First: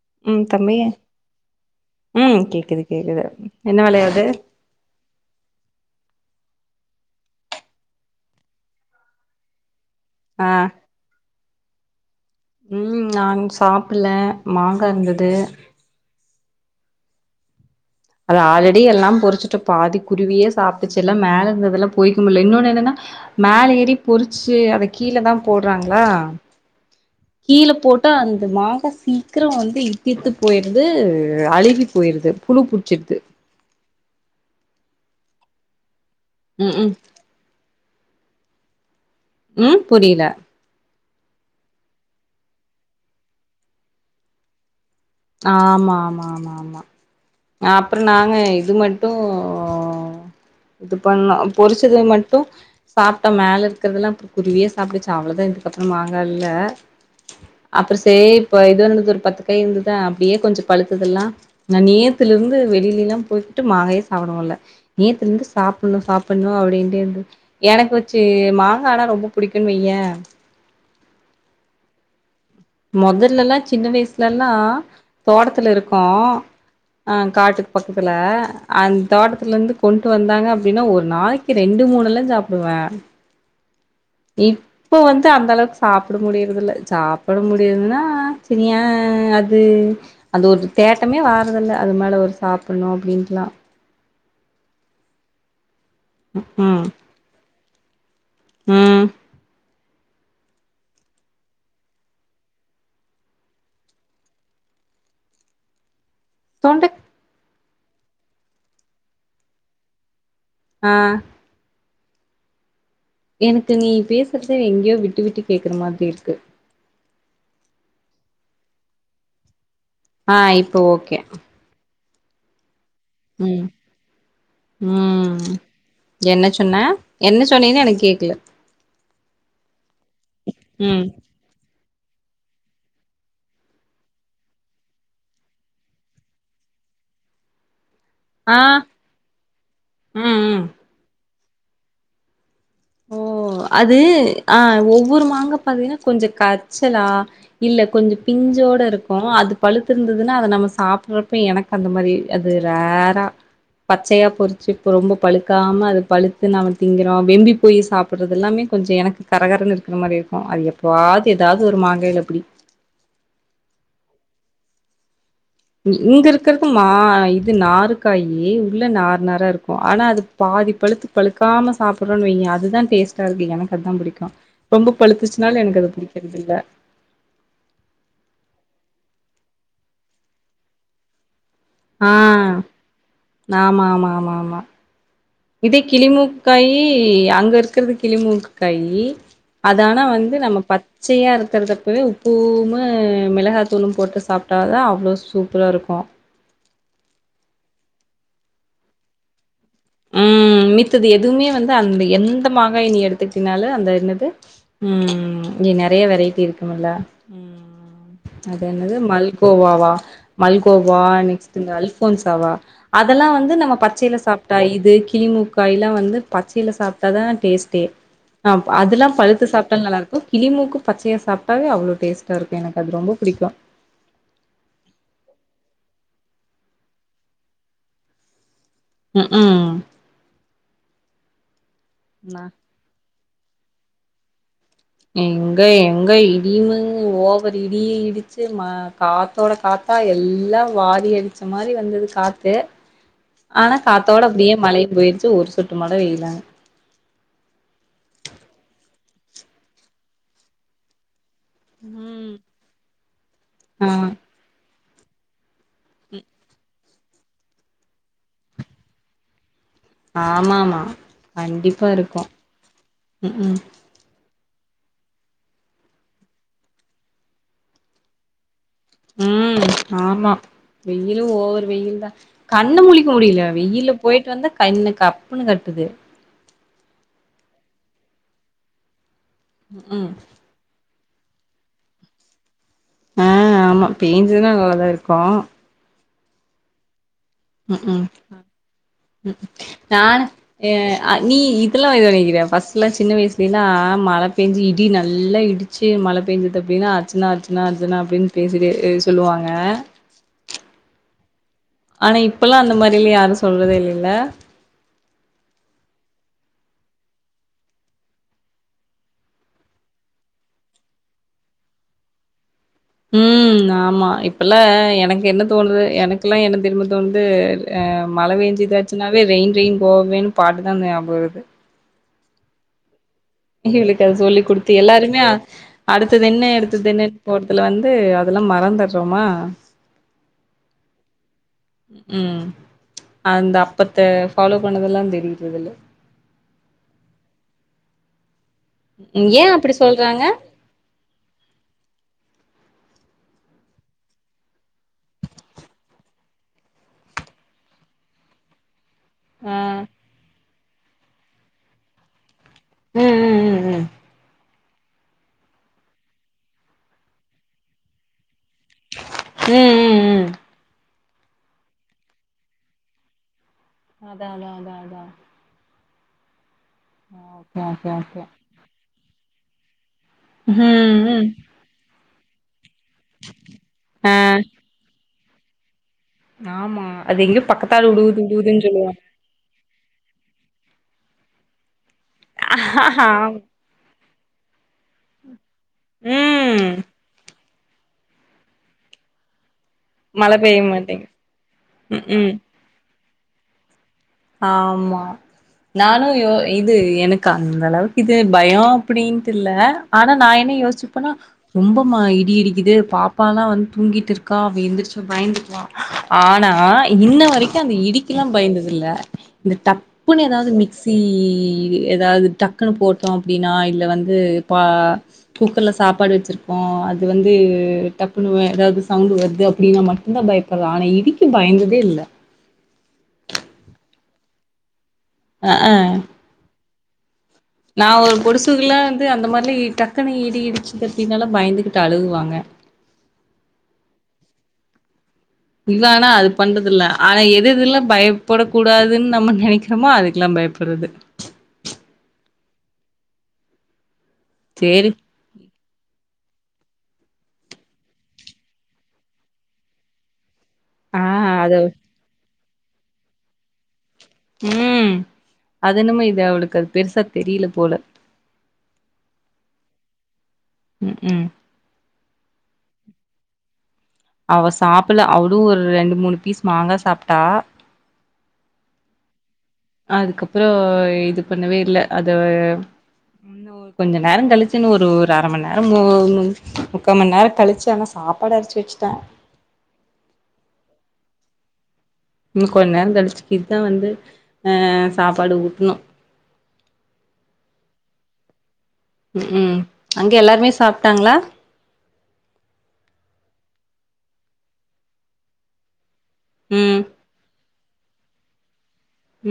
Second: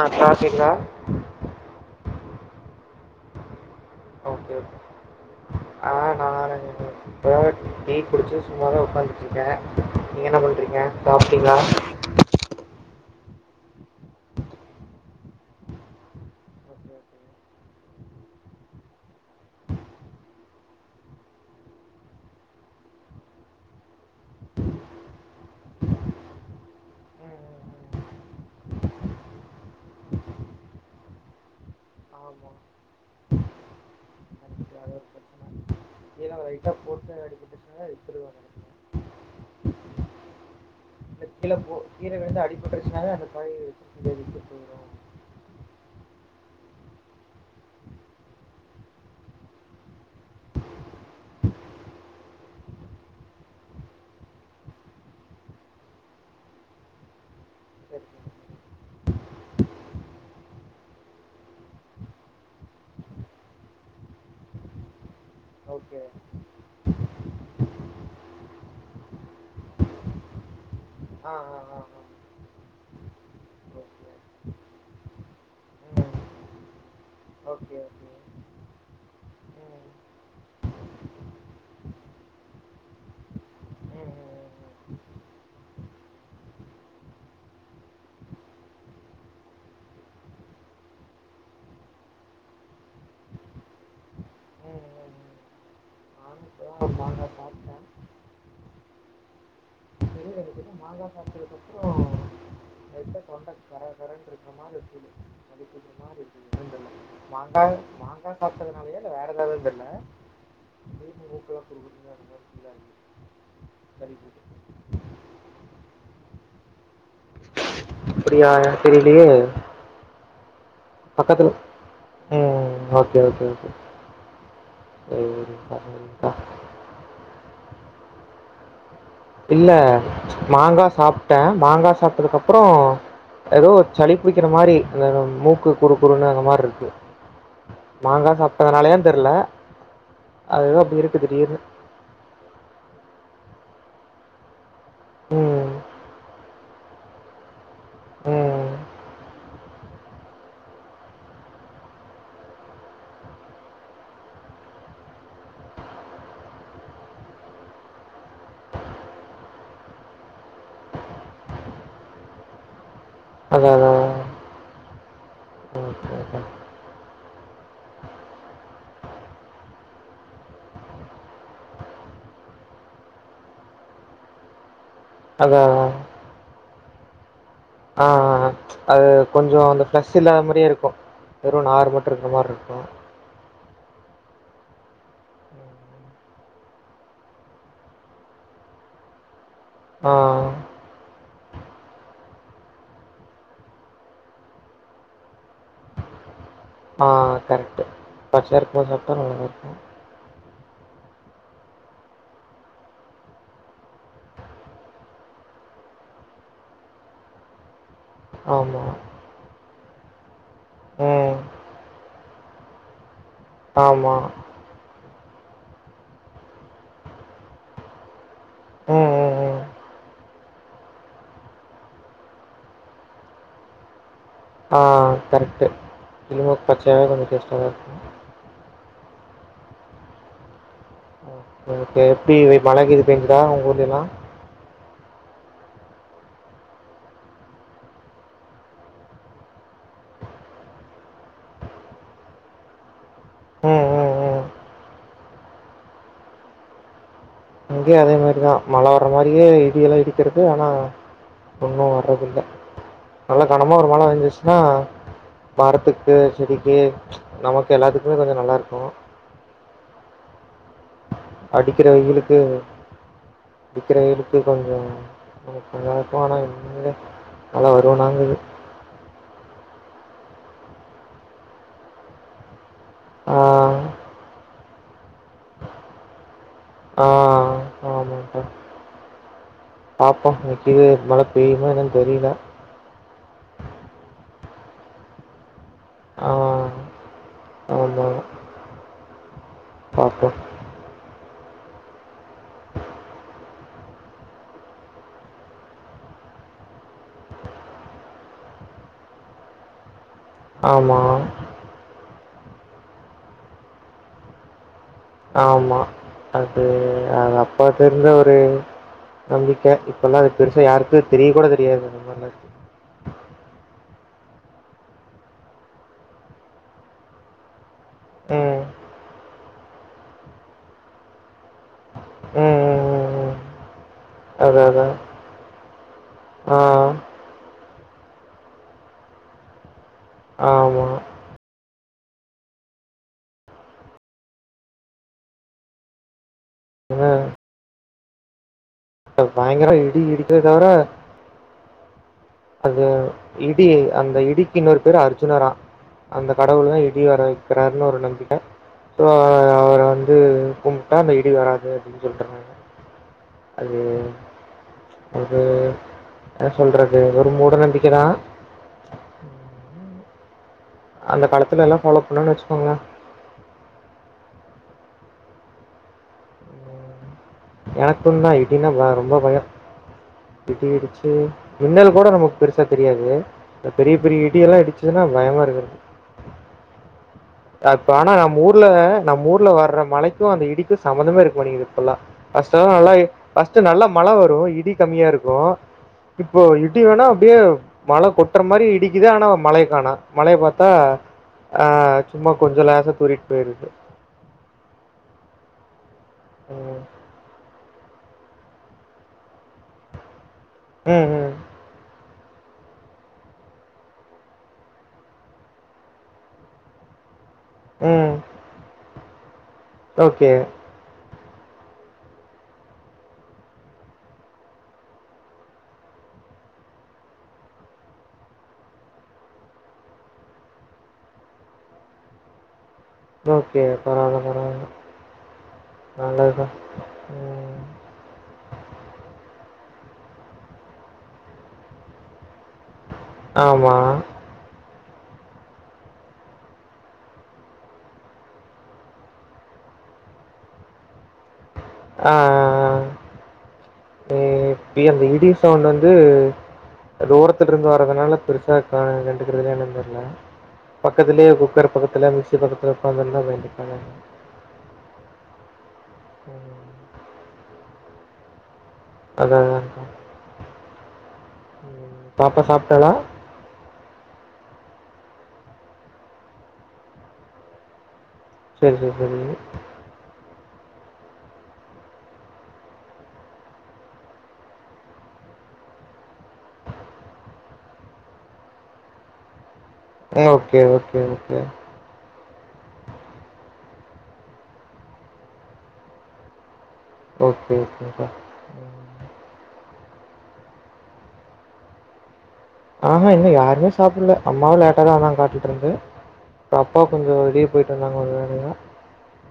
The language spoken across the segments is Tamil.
ஆ ம் சாப்பிட்டீங்களா தம்பி ம் கேக்குது கேக்குது என்ன வேலயா ஓக்கே ஓக்கே ஆ நானு இப்பதா டீ குடிச்சி சும்மா தா உக்காந்துட்ரு க்கே நீங்க என்ன ஆ பண்றீங்க சாப்ட்டீங்ளா ம் நா சாப்பிட்ல மாங்கா இருந்தது ஓகே ஓகே ம் ம் அது ஆல்ரெடி எல்லா பொறிச்சுட்டு பாதி குருவியே சாப்பிட்டுச்சு இல்ல மேலே இருந்ததெல்லா பொறிக்க முட்ல இன்னொன்னு என்னன்னா மேல ஏறி பொறிச்சு அத கீழ தா போட்றாங்ளா ம் கீழ போட்டா அந்த மாங்கா சீக்கிரோ வந்து இத்து இத்து போயிறுது அழுகி போயிறுது ஆமா புழு பு டிச்சிட்து கண்டிப்பா அது ஒரு பிரச்சனை ம் ம் ஹாய் இப்டி வர ம் புரியில இல்ல கீழ போ கீழ விழுந்து அடிபட்டுருச்சுனாலே அந்த காயி புழு வெக்க போது ஆமா ஆமா ஆமா ஆமா அப்புறோ நாங்க இது மட்டு இது பண்லா பொரிச்சத மட்டு சாப்ட்போ மேல இருக்கிறதுல்லா அப்றோ குருவியே சாப்ட்டுச்சு அவ்ளதா இதுக்கப்றோ மாங்கா இல்ல அப்றோ சரி சே சரி இப்ப சரி இது இருந்தது ஒரு பத்து காய் இருந்தது டா அப்டியே கொஞ்சோ பழுத்தது எல்லா நா நேத்துல இருந்து வெளியில எல்லா போயிட்டு மாங்காயே சாப்ட முடில நேத்துல இருந்து சாப்பிட்ணு ஓகே சாப்பிட்ணு அப்டின்ட்டு இருந்தது எனக்கு வச்சு மாங்கான்னா ரொம்ப புடிக்கும்ன்னு வெய்யே ஆ ஆ ஆ ஆ மொதல்ல எல்லா சின்ன ஓகே வயசுல எல்லா தோடத்துல ம் இருக்கும் அ காட்டுக்கு ஓகே பக்கத்துல ஓகே அந்த தோட்டத்துல இருந்து ம் கொண்டு வந்தாங்க அப்டின்னா ஒரு நாளைக்கு ரெண்டு மூனெல்லா சாப்புடுவ ம் ம் ம் ம் இப்போ வந்து அந்த அளவுக்கு சாப்புட முடியற்றது இல்ல சாப் போட முடியுதுன்னா சனியா அது அது ஒரு தேட்டமே வர்றதில்ல அது மேல ஒரு சாப்பிட்ணு அப்டின்ட்டுல்லா ம் ம் ம் நானும் ம் இப்போ தான் ம் ஒரு மாங்காய் சாப்பிட்டேன் ம் கிட்ட இருந்தது மாங்கா சாப்டதுக்கு அப்றோ லைட்டா தொண்ட கரகரன்னு இருக்க மாறி இருக்கு சளி புடிச்ச மாறி இருக் தொண்டக் மாங்கா மாங்கா சாப்ட்டதுனாலயா இல்ல வேற ஏதாவதா தெர்ல அ [unintelligible] எனக்கு நீ சளி போட்டு பேசுறதே எங்கயோ விட்டு விட்டு கேக்குற மாதிரி இருக்கு அப்டியா எனக் தெரியலையே ஆ இப்போ ஓகே பக்கத்துல ம் ஓகே ஓகே [unintelligible] ம் சாப்பட வேண்டியதுதா என்னா என்ன சொன்னீன்னே எனக்கு கேக்குல இல்ல மாங்கா ம் சாப்பிட்டே மாங்கா சாப்பிட்டதுக்கு அப்புறோ ஏதோ சளி பிடிக்கிற மாரி அ மூக்கு குறு குறுன்னு அந்த மார் இருக்கு மாங்கா ஆ சாப்ட்டதுனாலயான் தெரியல ம் ம் அது ஏதோ அப்டி இருக்கு திடீர்னு ஓ அது ஆ ஒவ்வொரு மாங்க ம் பாத்தீன்னா கொஞ்ச கச்சலா இல்ல கொஞ்ச ம் பிஞ்சோட இருக்கு அது பழுத்திருந்ததுன்னா அது நம்ம சாப்பிடுறப்ப எனக்கு அந்த மாரி அது ரேர்ரா பச்சையா பொறிச்சு இப்ப ரொம்ப பழுக்காம அது பழுத்து நாம திங்குறோ வெம்பி போய் சாப்பிட்றது எல்லாமே கொஞ்ச எனக்கு கரகரன்னனு இருக்கிற மாதிரி இருக்கு அது எப்போவது ஏதாவது ஒரு மாங்காய்யில அப்டி அதா அதா ஓகே இங் ஓகே இருக்கிறது மா இது நாரு காயி உள்ள நார் நாரா இருக்கு ஆனா அது பாதி பழுத்து பழுக்காம சாப்பிட்றன்னு வையே அதுதா டேஸ்ட்டா இருக்கு எனக்கு அதா புடிக்கு ரொம்ப பழுத்துச்சுனால அதா அதா எனக்கு அது புடிக்கிறதில்ல ஆ ஆ அ அது கொஞ்ச அந்த ஃப்ரெஷ் இல்லாத மாரியே இருக்கு வெறு நாரு மட்டு ஆ இருக்குற மாரி இருக்கு ஆமா ஆமா ஆமா ஆமா இதே கிளிமூ காயி அங்க இருக்கிறது கிளிமூக்குகாயி அதானா ஆ வந்து நம்ம பத் பச்சைய்யா இருறுக்கறதுப்பவே உப்பவும் மிளகாத்தூளும் போட்டு சாப்பிட்ட தா அவ்ளோ சூப்பரா இருக்கு ஆ கரெக்ட் பச்சையா இருக்கறது சாப்பிட்டா நல்லதா இருக்கு ம் மித்தது எதுவுமே வந்து அந்த எந்த மாங்காய் நீ எடுத்துட்டினாலு அந்த என்னது ம் இங்க நெறைய வெரைட்டி இருக்குமல்ல ம் அது ஆமா என்னது மல்கோவாவா மல்கோவா ம் நெக்ஸ் ட்டு இந்த அல்ஃபோன்சவா அதெல்லா வந்து நம்ம ஆமா பச்சையில சாப்ப ட்டா இது கிளிமூக்காயல்லா வந்து பச்சையில சாப்பிட்டாதா டேஸ்டே அப் அதெல்லா ம் பழு ம் து ம் சாப்பிட்டால நல்லாருக்கு கிளிமூக்கு பச்சைய சாப்பிட்டாவே அவ்ளோ டேஸ்ட்டாக இருக்கு எனக்கது ரொம்ப புடிக்கு ஆ கரெக்டு கிளிமூக்கு பச்சாவே கொஞ்சோ டேஸ்ட்டா தா இருக்கு ம்ஹூம் ஓகே எப்டி நா மழ கீது பேஞ்சுதா உங்க ஊர்லையெல்லா எங்க எங்க இடியமுன்னு ஓவர்ரு இடியு இடிச்சு ம கா காத்தேட காத்தா எல்லா வாரி அடிச்ச மாரி வந்தது காத்து ஆனா ம் ம் காத்தோட ம் அப்டியே மழையு போயிருச்சு ஒரு சொட்டமழை பெயலா இங்கயு அதே மாரிதா மழை வர்ர மாதிரியே இடியெல்லா இடிக்கிறது ஆனா ஒன்னு வர்றது ம் இல்ல நல்லா கனமா ஆ ஒரு மழ வஞ்ச்சுன்னா மரத்துக்கு செடிக்கு நமக்கு எல்லாத்துக்கு கொஞ்சோ நல்லா இருக்கு ஆமாமா கண்டிப்பா அடிக்கிற இருக்கு ம்ஹூ த்திரை இருக்கு கொஞ்சோ [unintelligible] ஆனா எங்கைங்க மழை வருனாங்க ம் ஆமா வெயிலு ஒவ்வொரு வெயில தா கண்ண மூழி ஆ முடியல வெயில போயிட்டு வந்தா கண்ணு கப்புன்னு கட்டுது ஆ ம் பாப்போ இன்னைக்கி கீது மழ பெய்யுதா என்னன்னு தெரியல ஆ ஆமா பேஞ்சுதுன்னா நல்லா தா இருக்கு ஆம்மா நானு அ நீ இதெல்லா [unintelligible] ஃபர்ஸ்ட்டுலா சின்ன வயசுலேல்லா மழ பெஞ்சு இடி நல்லா இடி ச்சு மழ பெஞ்சது அப்டின்னா அர்ச்சனா அர்ச்சனா அர்ச்சனா அப்டின்னு பேசிட்டே இது சொல்லுவாங்க ஆம்மா ஆனா இப்பெல்லா அந்த மாரிலா யாரு சொல்றதே இல்லேல்ல ஆமா அது அது அப்பதுருந்து ஒரு நம்பிக்க இப்ப எல்லா அது பெருசா யாருக்கு தெரிய கூட தெரியாது அந்த மாரிலா ம் நாமா இப்பெல்லா எனக்கு என்ன தோணுது எனக்கெல்லா என்ன தெரியுமா தோணுது அ மழ ம். பேஞ்சிதா ச்சுனாவே ரெயின் ரெயின் கோஅவேன் பாட்டு தா ஞாபகருது ம் ம் ம் ம் இவளுக்கு அத சொல்லிக் அதான், குடுத்து அதான். எல்லாருமே அடுத்தது என்ன ஆ, அடுத்தது என்ன போறதுல வந்து அதெல்லா மறந்தட்றோமா ஆமா ம் அந்த அப்பத்த ஃபாலோ பண்ணதெல்லா தெரியது இதுல ஏன்னா ஏ பயங்கர அப்டி இடி சொல்றாங்க இடிக்கத் தவர அது இடி அந்த இடிக்கு இன்னொரு பேரு அர்ஜுனரா அந்த கடவுள் தா இடி வர வெக்கிறாருன் ஒரு நம்பிக்க சோ அவர ஆ அவர வந்து கும்பிட்டா அந்த இடி வராது அப்டின் சொல்றாங்க ம் ம் அது ம் அது என்ன சொல்ற து ஒரு மூட நம்பிக்கதா ம் ம் ம் ம் அந்த காலத்துலெல்லா ஃபாலோ பண்ணன் வெச்சுக்கோங்ளே அதா அதா அதா அதா [unintelligible] ஓகே எனக்குந்தா இடின்னா ரொம்ப பயோ இடி ம் இடிச்சு ம் மின்னல் கூட நமக் கு பெருசா தெரியாது பெரிய ஆ பெரிய இடியெல்லா இடிச்சதுனா பயமா இருக்கு எனக்கு ஆமா அது எங்க பட் ஆனா நம்ம ஊர்ல நம்ம ஊர்ல வர்ற மழைக்கு அந்த இடிக்கு சம்மந்தமே இருக்க மாட்டேங்கது இப்பல்லா ஃபர்ஸ்ட்டு எல்லா நல்ல ஃபர்ஸ்ட்டு நல்லா மழ வரு இடி கம்மியா இருக்கு இப்போ ம் இடி வருனா அப்டியே மழ கொட்ற மாரி இடிக்குது ஆனா மழய காணோ மழ மழைய பெய்ய பாத்தா மாட்டேங்கு ஆ ம் ம் கொஞ்ச லேசா தூரிட் போயிருது ஆம்மா நானு யோ இது ம். எனக்கு அந்த அளவுக் இது பயோ அப்டின்ட்டு இல்ல ஆனா நா என்ன ம், யோசிப்பனா ம், ரொம்ப மா இடி இடிக்குது பாப்பால்லா வந்து தூங்கிட் இருக்கா அவ எந்திரிச்சா பயந்துடுவா ஆனா இன்ன வரைக் கு அந்த இடிக்க ம். எல்லா பயந்தது இல்ல இந்த டப்புனு ஓகே. ஏதாவது மிக் சீ ஏதாவது டக்குனு போட்டோ அப்டினா இல்ல வந்து பா குக்கர்ல சாப்பாடு வெச்சிருக்கோ அது வந்து டப்புன் வே எதாவது சவுண்ட் வருது அப்டினா மட்டுந்தா பயப் [unintelligible] இடிக்கு பயந்ததே இல்ல ஓகே பரவால பரவால அ ஆ நல்லது தா நா ஒரு பொடுசுகல்லா வந்து அந்த மாரிலா இ டக்குனு இடி இடிச்சுது அப்டின்னல்லா பயந்துக்கிட் அழுகுவாங்க ஆம்மா இல்ல ஆனா அது பண்றது இல்ல ஆனா எது இதெல்லா பயப்படக் கூடாதுன்னு நம்ம நெனைக்கிறோமோ அதுக்கெல்லா பயப்பட்றது அ அ அ ஏய் சேரி [unintelligible] ரேடியோ சவுண்ட் வந்து தூரத்துல இருந்து வர்றதுனால பெருசா கா கண்டுக்கிறதுன்னா என்னான்னு தெர்ல ஆ பக்கத்துலயே அது குக்கர் பக்கத்துல மிக்சி பக்கத்துல உக்காந்து இருந்தா கண்டிப்பா இதா ஆகும் ம் அது என்னமோ இது ம். அவளுக்கு அது பெருசா தெரியில போல அத்தா அத்தா ம் ம் பாப்பா சாப்ட்டாளா அவ சாப்பிட்ல அவளு ஒரு ரெண்டு மூனு பீஸ் மாங்கா சாப்ட்டா சேர் சேர் சேரி அதுக்கப்றோ இது பண்ணவே இல்ல அத இன்னு கொஞ்ச நேரோ கழிச்சி ஒரு ஒரு அர மணி நேர மு முக்கா மண் நேரோ கழிச்சு ஆனா சாப்பாடு அரைச்சு வச்சுட்ட ஓக்கே ஓக்கே ஓக்கே இன்னும் கொஞ்ச நேரோ கழிச்சிக் கீதுதா வந்து அ சாப்பாடு ஊட்ணு ஓக்கே ஓக்கே க்கா வே ம் ம் அங்க எல்லாருமே சாப்டாங்ளா அ அ இன்னும் யாருமே சாப்பிட்ல அம்மாவு லேட்டா தா வந்தாங்க காட்டுல இருந்து ம் அப்பா கொஞ்சோ லீவ் போயிட்டு வந்தாங்க ஒரு வேலயா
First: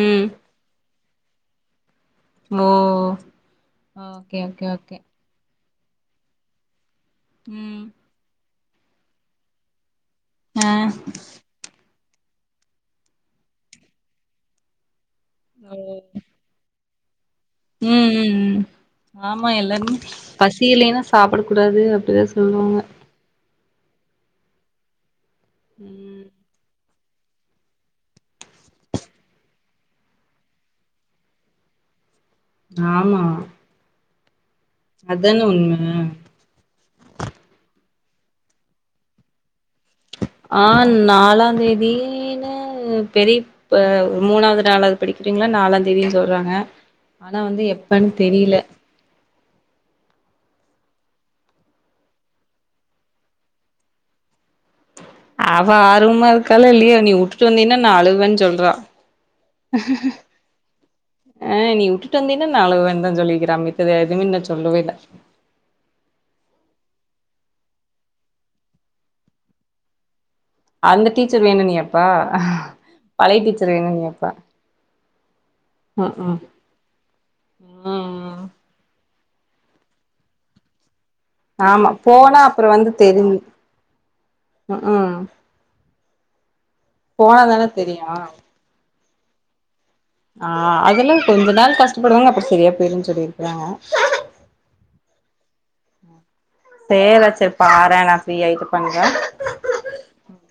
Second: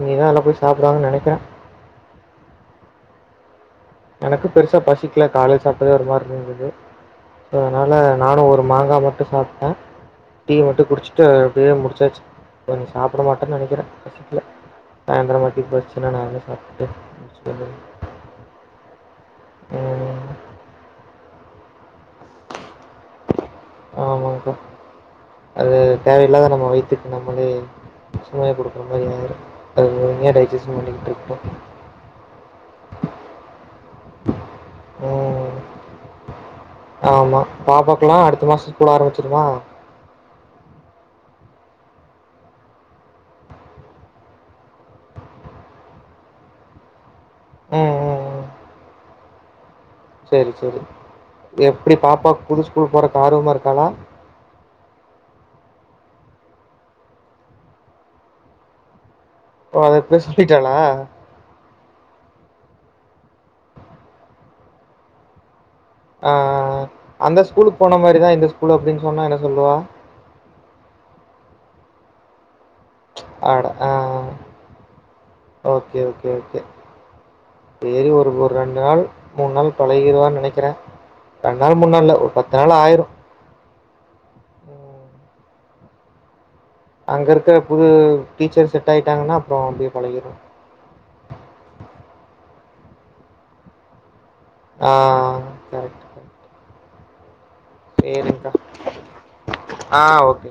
ம் இனிதா எல்லா போய் சாப்பிடுவாங்கன்னு நெனைக்கிறே ஓ ஓகே எனக்கும் ஓகே பெருசா ஓகே பசிக்கல காலைல சாப்ட்டதே ஒரு மாறி இருந்தது சோ ம் அதனால நானும் ஒரு மாங்கா மட்டு சாப்ட்ட டீ ஆ மட்டு குடிச்சுட்டு அப்டியே முடிச்சாச்சு இப்ப நீ சாப்பிட மாட்டேன்னு நெனைக்கிற பசிக்கில சாயந்தர மாட்டி பசி சின்னா நா வேணா சாப் து முடிச்சிட்டு வந்துரு ம் ம் ம் ஆமா எல்லாருமே பசியிலன்னா சாப்பிடக் கூடாது அப்டிதா சொல்லுவாங்க ஆமாங்கா அது ம் தேவையில்லாத நம்ம வயித்துக்கு நம்மளே சுமைய குடுக்குற மாறி இதாயிரும் அது முழுமையா டைஜிசன் பண்ணிட்டு இருக்கும் ஆமா அத்தான உண்மை ஆமா பாப்பாக்கெல்லா அடுத்த மாசோ ஸ்கூல் ஆரம்பிச்சிருமா ஆ நாலாந் தேதியின்னு பெரிட் மூனாவது நாலாவது படிக்கிறீவங்கெல்லா நாலாந் தேதினு சொல்றாங்க ஆனா வந்து ம் எப்பன்னு ம் தெரியில சேரி சேரி எப்டி பாப்பா புது ஸ்கூலுக்கு போறக்கு ஆர்வமா இருக்காளா அவ ஆர்வமா இருக்காலோ இல்லையோ நீ உட்டுட்டு வந்தீன்னா நா அழுவேன்னு சொல்றா ஓ அத இப்பவே சொல்லிட்டாளா அ நீ உட்டுட்டு வந்தீன்னா நா அழுவேனுதா சொல்லிகிறா மித்த எதுவுமே இன்னம் சொல்லவே இல்ல ஆ ஆ ஆ அந்த ஸ்கூலுக்கு போன மாறிறா இந்த ஸ்கூலும் அப்டின்னு சொன்னா என்ன சொல்லுவா அந்த டீச்சர் வேணுன்னு கேப்பா அட ஆ ஆ ஓத்கே ம் ஓக்கே ம் ஓக்கே சேரி ஒரு ம் ஒரு ரெண் டு நாள் மூன் நாள் பழகிருவான்னு நெனைக்கிற ஆமா போனா அப்புறோ வந்து ஆயிரும். தெரி ம் ம் அங்க போனா இருக்கிற தானே புது தெரியு டீச்சர் செட் ஆயிட்டாகனா அப்பறோ அப்டியே பழகிடு ஆ அதெல கொஞ்ச நாள் கஷ்டப்படுவாங்க அப்புற சரியா போயிடும்ன்னு சொல்லிருக்கறாங்க ஆ கரெக்ட். சேர் வச்சிரு பாறே நா சரிங்க்கா. ஃப்ரீயாயிட்டு பண்றே ஆ ஓகே